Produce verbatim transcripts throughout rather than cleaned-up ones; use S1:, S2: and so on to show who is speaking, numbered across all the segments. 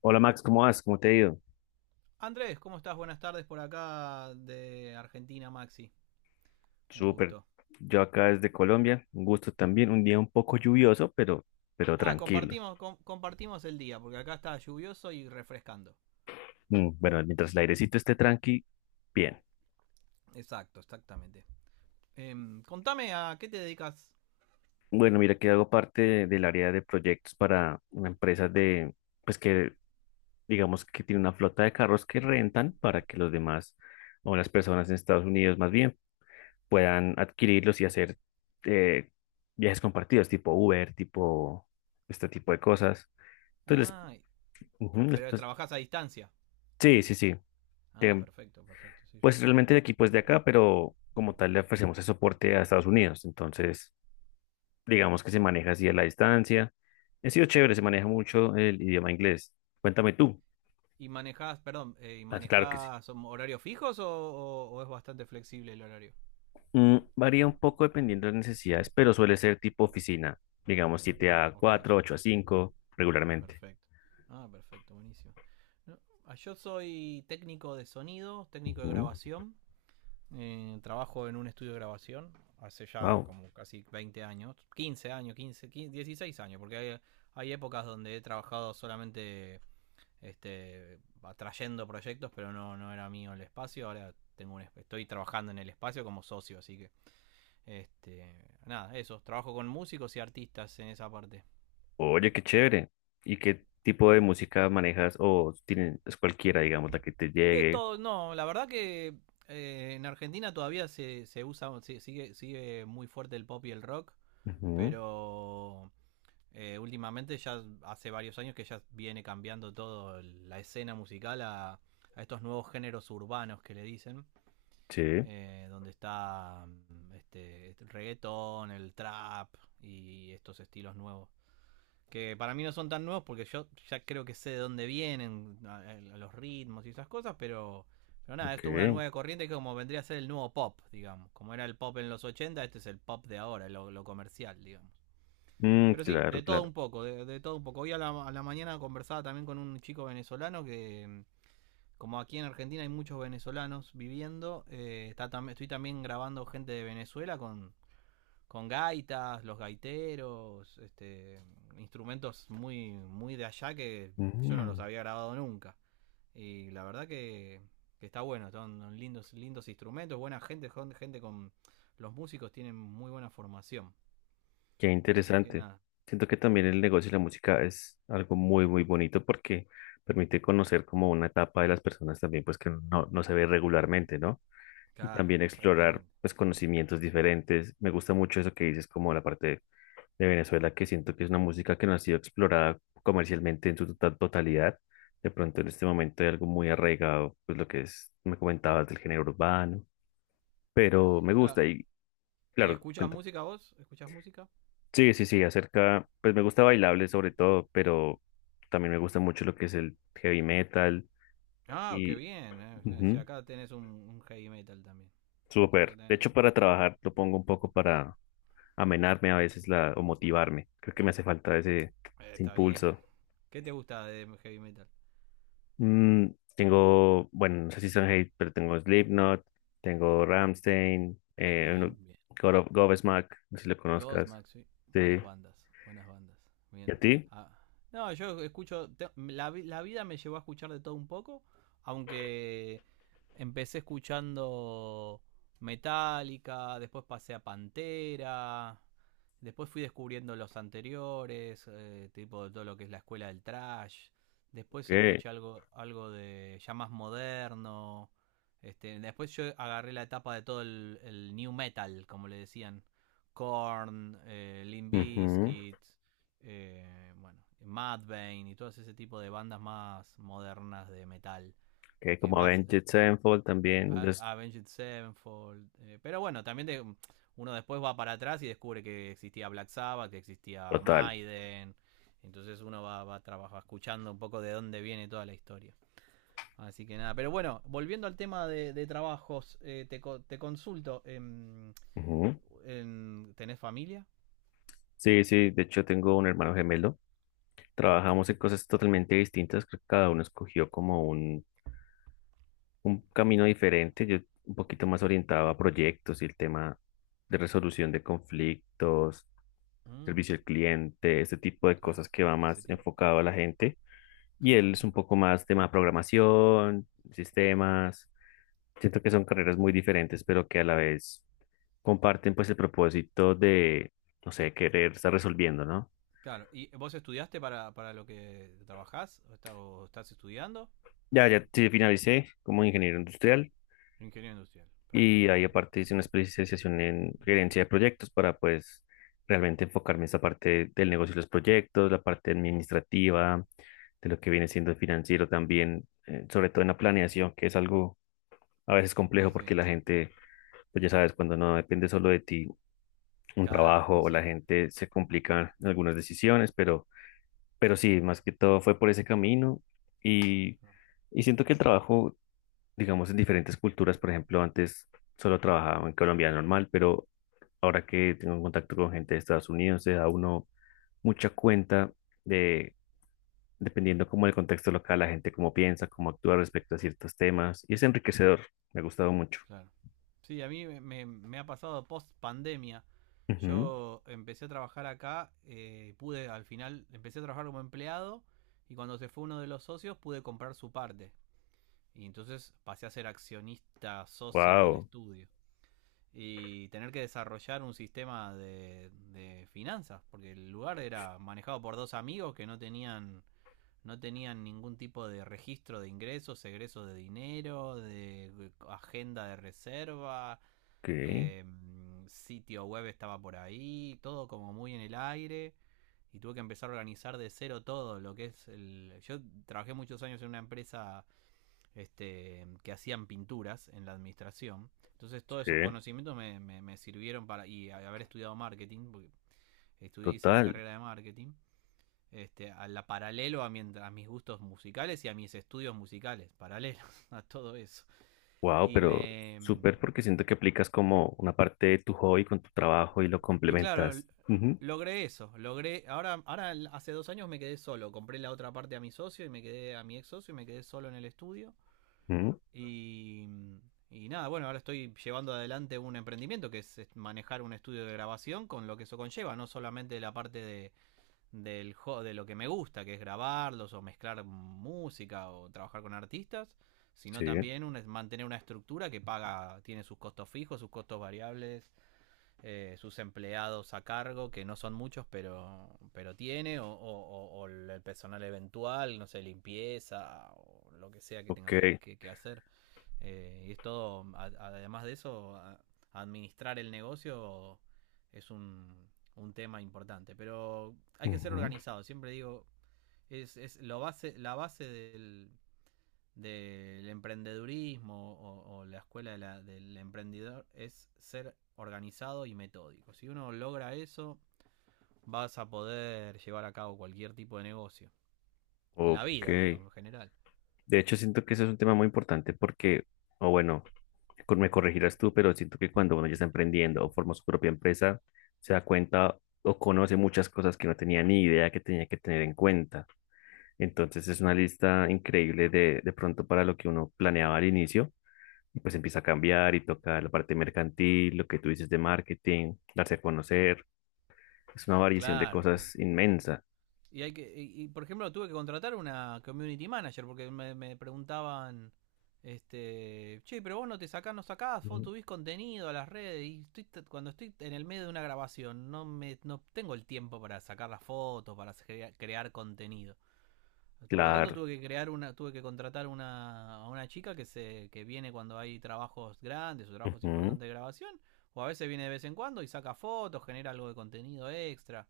S1: Hola Max, ¿cómo vas? ¿Cómo te ha ido?
S2: Andrés, ¿cómo estás? Buenas tardes por acá de Argentina, Maxi. Un
S1: Súper.
S2: gusto.
S1: Yo acá desde Colombia, un gusto también, un día un poco lluvioso, pero, pero
S2: Ah,
S1: tranquilo.
S2: compartimos, com- compartimos el día, porque acá está lluvioso y refrescando.
S1: Mm, Bueno, mientras el airecito esté tranqui, bien.
S2: Exacto, exactamente. Em, contame a qué te dedicas.
S1: Bueno, mira que hago parte de- del área de proyectos para una empresa de, pues que digamos que tiene una flota de carros que rentan para que los demás o las personas en Estados Unidos más bien puedan adquirirlos y hacer eh, viajes compartidos, tipo Uber, tipo este tipo de cosas. Entonces,
S2: Ah,
S1: les, ujú, les-
S2: pero
S1: pues,
S2: trabajás a distancia.
S1: sí, sí, sí.
S2: Ah,
S1: Em,
S2: perfecto, perfecto, sí, sí.
S1: pues realmente el equipo es de acá, pero como tal le ofrecemos el soporte a Estados Unidos. Entonces, digamos que se maneja así a la distancia. Ha sido chévere, se maneja mucho el idioma inglés. Cuéntame tú.
S2: ¿Y manejás, perdón, eh, ¿y
S1: Ah, claro que sí.
S2: manejás um, horarios fijos o, o- o es bastante flexible el horario?
S1: Mm, varía un poco dependiendo de las necesidades, pero suele ser tipo oficina. Digamos siete
S2: Ah,
S1: a
S2: ok,
S1: cuatro, ocho a cinco, regularmente.
S2: perfecto. Ah, perfecto, buenísimo. No, ah, yo soy técnico de sonido, técnico de grabación. Eh, trabajo en un estudio de grabación hace ya
S1: Wow.
S2: como casi veinte años, quince años, quince quince dieciséis años, porque hay, hay, épocas donde he trabajado solamente este, atrayendo proyectos, pero no, no era mío el espacio, ahora tengo un, estoy trabajando en el espacio como socio, así que este, nada, eso, trabajo con músicos y artistas en esa parte.
S1: Oye, qué chévere. ¿Y qué tipo de música manejas? O tienes, es cualquiera, digamos, la que te
S2: De
S1: llegue.
S2: todo, no, la verdad que eh, en Argentina todavía se, se usa, se, sigue, sigue muy fuerte el pop y el rock,
S1: Ujú,
S2: pero Eh, últimamente ya hace varios años que ya viene cambiando todo la escena musical a, a estos nuevos géneros urbanos que le dicen,
S1: sí,
S2: eh, donde está mm, este, este reggaetón, el trap y estos estilos nuevos. Que para mí no son tan nuevos porque yo ya creo que sé de dónde vienen, a- a- los ritmos y esas cosas, pero, pero nada, esto es una
S1: ok.
S2: nueva corriente que como vendría a ser el nuevo pop, digamos. Como era el pop en los ochenta, este es el pop de ahora, lo, lo comercial, digamos.
S1: Mm,
S2: Pero sí,
S1: claro,
S2: de todo
S1: claro.
S2: un poco, de, de todo un poco. Hoy a la, a la mañana conversaba también con un chico venezolano que, mm, como aquí en Argentina hay muchos venezolanos viviendo, eh, está tam- estoy también grabando gente de Venezuela con, con gaitas, los gaiteros, este, instrumentos muy, muy de allá que yo no los
S1: Mm,
S2: había grabado nunca. Y la verdad que, que está bueno, son lindos, lindos instrumentos, buena gente, gente con... Los músicos tienen muy buena formación.
S1: qué
S2: Así que
S1: interesante.
S2: nada,
S1: Siento que también el negocio y la música es algo muy, muy bonito porque permite conocer como una etapa de las personas también, pues que no, no se ve regularmente, ¿no? Y
S2: claro,
S1: también explorar,
S2: exactamente.
S1: pues, conocimientos diferentes. Me gusta mucho eso que dices, como la parte de Venezuela, que siento que es una música que no ha sido explorada comercialmente en su tota- totalidad. De pronto en este momento hay algo muy arraigado, pues lo que es, me comentabas del género urbano, pero me
S2: Claro,
S1: gusta y,
S2: ¿y
S1: claro,
S2: escuchas
S1: cuéntame.
S2: música vos? ¿Escuchas música?
S1: Sí, sí, sí, acerca, pues me gusta bailable sobre todo, pero también me gusta mucho lo que es el heavy metal
S2: Ah, qué
S1: y
S2: bien. Eh. Y
S1: ujú,
S2: acá tenés un, un heavy metal también. Acá
S1: súper. De
S2: tenés-
S1: hecho, para trabajar lo pongo un poco para amenarme a veces la, o motivarme. Creo que me hace falta ese,
S2: Eh,
S1: ese
S2: Está bien.
S1: impulso.
S2: ¿Qué te gusta de heavy metal?
S1: Mm, Tengo, bueno, no sé si son hate, pero tengo Slipknot, tengo Rammstein, eh, uno-
S2: Bien, bien.
S1: God of Godsmack, no sé si lo conozcas.
S2: Ghostmax, sí. Buenas
S1: Sí.
S2: bandas, buenas bandas.
S1: ¿Y a
S2: Bien.
S1: ti?
S2: Ah, no, yo escucho. Te- la, vi- la vida me llevó a escuchar de todo un poco. Aunque empecé escuchando Metallica, después pasé a Pantera. Después fui descubriendo los anteriores, eh, tipo de todo lo que es la escuela del trash.
S1: Ok.
S2: Después escuché algo, algo de ya más moderno. Este, después yo agarré la etapa de todo el, el new metal, como le decían Korn, eh, Limp
S1: Ujú,
S2: Bizkit, eh, bueno, Mudvayne y todo ese tipo de bandas más modernas de metal.
S1: ok,
S2: Que
S1: como
S2: más.
S1: Avenged Sevenfold también. Los,
S2: Avenged Sevenfold. Eh, pero bueno, también de- uno después va para atrás y descubre que existía Black Sabbath, que existía
S1: total.
S2: Maiden. Entonces uno va, va, va escuchando un poco de dónde viene toda la historia. Así que nada, pero bueno, volviendo al tema de, de trabajos, eh, te, te consulto, em,
S1: Ujú.
S2: en- ¿tenés familia?
S1: Sí, sí, de hecho tengo un hermano gemelo. Trabajamos en cosas totalmente distintas. Creo que cada uno escogió como un, un camino diferente, yo un poquito más orientado a proyectos y el tema de resolución de conflictos,
S2: Mm,
S1: servicio al cliente, este tipo de
S2: claro,
S1: cosas que va
S2: ese
S1: más
S2: tipo,
S1: enfocado a la gente. Y
S2: claro.
S1: él es un poco más tema de programación, sistemas. Siento que son carreras muy diferentes, pero que a la vez comparten pues el propósito de, no sé, querer estar resolviendo, ¿no?
S2: Claro, ¿y vos estudiaste para, para lo que trabajás o, está- o estás estudiando?
S1: Ya, ya sí, finalicé como ingeniero industrial.
S2: Ingeniero industrial,
S1: Y
S2: perfecto.
S1: ahí aparte hice una especialización en gerencia de proyectos para pues realmente enfocarme en esta parte del negocio de los proyectos, la parte administrativa, de lo que viene siendo el financiero también, eh, sobre todo en la planeación, que es algo a veces
S2: Y
S1: complejo
S2: sí,
S1: porque la gente, pues ya sabes, cuando no depende solo de ti un
S2: claro,
S1: trabajo
S2: y
S1: o la
S2: sí,
S1: gente se complican algunas decisiones, pero, pero sí, más que todo fue por ese camino y,
S2: no,
S1: y siento que el trabajo digamos, en diferentes culturas. Por ejemplo, antes solo trabajaba en Colombia normal, pero ahora que tengo contacto con gente de Estados Unidos, se da uno mucha cuenta de, dependiendo como el contexto local, la gente cómo piensa, cómo actúa respecto a ciertos temas. Y es enriquecedor. Me ha gustado mucho.
S2: claro. Sí, a mí me, me- me ha pasado post pandemia. Yo empecé a trabajar acá, eh, pude al final, empecé a trabajar como empleado y cuando se fue uno de los socios pude comprar su parte. Y entonces pasé a ser accionista socio del
S1: Wow.
S2: estudio. Y tener que desarrollar un sistema de, de finanzas, porque el lugar era manejado por dos amigos que no tenían no tenían ningún tipo de registro de ingresos, egresos de dinero, de agenda de reserva,
S1: Ok.
S2: eh, sitio web estaba por ahí, todo como muy en el aire. Y tuve que empezar a organizar de cero todo lo que es el... Yo trabajé muchos años en una empresa este, que hacían pinturas en la administración. Entonces todos esos
S1: Sí.
S2: conocimientos me, me, me sirvieron para, y haber estudiado marketing, porque estudié, hice la
S1: Total.
S2: carrera de marketing, este, a la paralelo a, mi, a mis gustos musicales y a mis estudios musicales, paralelos a todo eso.
S1: Wow,
S2: Y
S1: pero
S2: me...
S1: súper porque siento que aplicas como una parte de tu hobby con tu trabajo y lo
S2: Y claro,
S1: complementas. Ujú,
S2: logré eso, logré, ahora, ahora hace dos años me quedé solo, compré la otra parte a mi socio y me quedé a mi ex socio y me quedé solo en el estudio.
S1: ujú,
S2: Y, mm, y nada, bueno, ahora estoy llevando adelante un emprendimiento que es manejar un estudio de grabación con lo que eso conlleva, no solamente la parte de, del, de lo que me gusta, que es grabarlos o mezclar música o trabajar con artistas,
S1: sí.
S2: sino también un- mantener una estructura que paga, tiene sus costos fijos, sus costos variables, eh, sus empleados a cargo, que no son muchos, pero, pero tiene, o, o- o- o el personal eventual, no sé, limpieza o lo que sea que
S1: Ok.
S2: tengo que- que- que hacer. Eh, y es todo, a- además de eso, a- administrar el negocio es un, un tema importante. Pero hay que ser
S1: Ujú.
S2: organizado, siempre digo, es, es lo base, la base del, del emprendedurismo o, o la escuela de la- del emprendedor es ser organizado y metódico. Si uno logra eso, vas a poder llevar a cabo cualquier tipo de negocio. En la
S1: Ok.
S2: vida, digo, en general.
S1: De hecho, siento que eso es un tema muy importante porque, o bueno, cor- me corregirás tú, pero siento que cuando uno ya está emprendiendo o forma su propia empresa, se da cuenta o conoce muchas cosas que no tenía ni idea que tenía que tener en cuenta. Entonces es una lista increíble de, de pronto para lo que uno planeaba al inicio y pues empieza a cambiar y toca la parte mercantil, lo que tú dices de marketing, darse a conocer. Es una variación de
S2: Claro, bueno,
S1: cosas inmensa.
S2: y hay que, y, y, por ejemplo tuve que contratar una community manager porque me, me preguntaban, este, che, pero vos no te sacás, no sacás, vos
S1: Mm.
S2: subís contenido a las redes y estoy, cuando estoy en el medio de una grabación no me, no tengo el tiempo para sacar las fotos, para crea, crear contenido. Por lo tanto
S1: Claro,
S2: tuve que crear una, tuve que contratar una, a una chica que se, que viene cuando hay trabajos grandes o trabajos
S1: ujú,
S2: importantes de grabación, o a veces viene de vez en cuando y saca fotos, genera algo de contenido extra.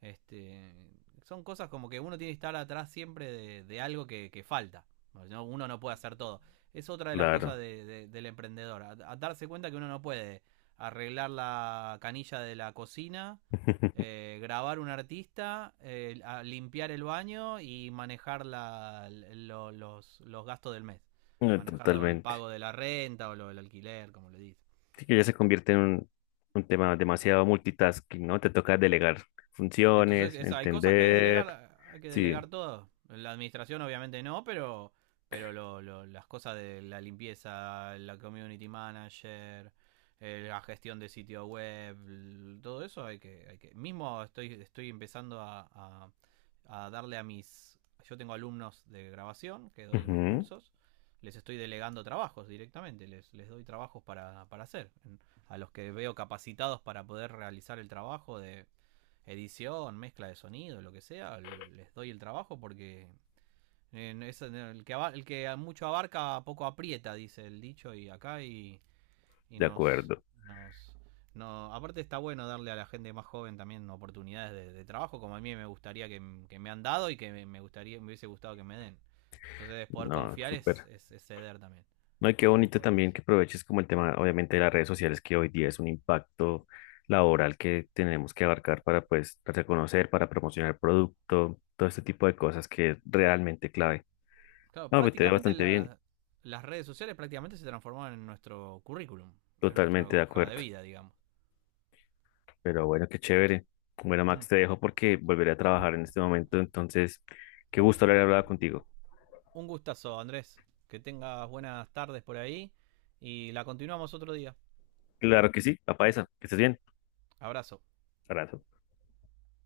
S2: Este, son cosas como que uno tiene que estar atrás siempre de, de algo que, que falta. ¿No? Uno no puede hacer todo. Es otra de las cosas
S1: claro,
S2: de- de- del emprendedor. A, a darse cuenta que uno no puede arreglar la canilla de la cocina, eh, grabar un artista, eh, a- limpiar el baño y manejar la- lo- los, los gastos del mes.
S1: no,
S2: Manejar lo- el
S1: totalmente.
S2: pago de la renta o lo, el alquiler, como le dice.
S1: Sí, que ya se convierte en un, un tema demasiado multitasking, ¿no? Te toca delegar
S2: Entonces,
S1: funciones,
S2: es- hay cosas que hay que
S1: entender.
S2: delegar, hay que
S1: Sí,
S2: delegar todo. La administración obviamente no, pero pero lo- lo- las cosas de la limpieza, la community manager, eh, la gestión de sitio web, todo eso hay que hay que mismo estoy estoy empezando a, a- a darle a mis yo tengo alumnos de grabación que doy unos
S1: ujú,
S2: cursos, les estoy delegando trabajos directamente, les les doy trabajos para para hacer, a los que veo capacitados para poder realizar el trabajo de edición, mezcla de sonido, lo que sea, les doy el trabajo porque eh, no, es no, el, que, el que mucho abarca poco aprieta, dice el dicho, y acá y, y
S1: de
S2: nos,
S1: acuerdo.
S2: nos... No, aparte está bueno darle a la gente más joven también oportunidades de, de trabajo, como a mí me gustaría que, que me han dado y que me- gustaría, me hubiese gustado que me den. Entonces poder
S1: No,
S2: confiar es,
S1: súper.
S2: es, es ceder también
S1: No, y qué
S2: un
S1: bonito
S2: poco en eso.
S1: también que aproveches como el tema, obviamente, de las redes sociales, que hoy día es un impacto laboral que tenemos que abarcar para, pues, reconocer, para promocionar el producto, todo este tipo de cosas que es realmente clave.
S2: Claro,
S1: No, me te ve
S2: prácticamente
S1: bastante bien,
S2: la- las redes sociales prácticamente se transformaron en nuestro currículum, es nuestra
S1: totalmente de
S2: hoja de
S1: acuerdo.
S2: vida, digamos.
S1: Pero bueno, qué chévere. Bueno, Max,
S2: Un
S1: te dejo porque volveré a trabajar en este momento, entonces, qué gusto haber hablado contigo.
S2: gustazo, Andrés. Que tengas buenas tardes por ahí y la continuamos otro día.
S1: Claro que sí, papá esa, que estés bien.
S2: Abrazo.
S1: Abrazo.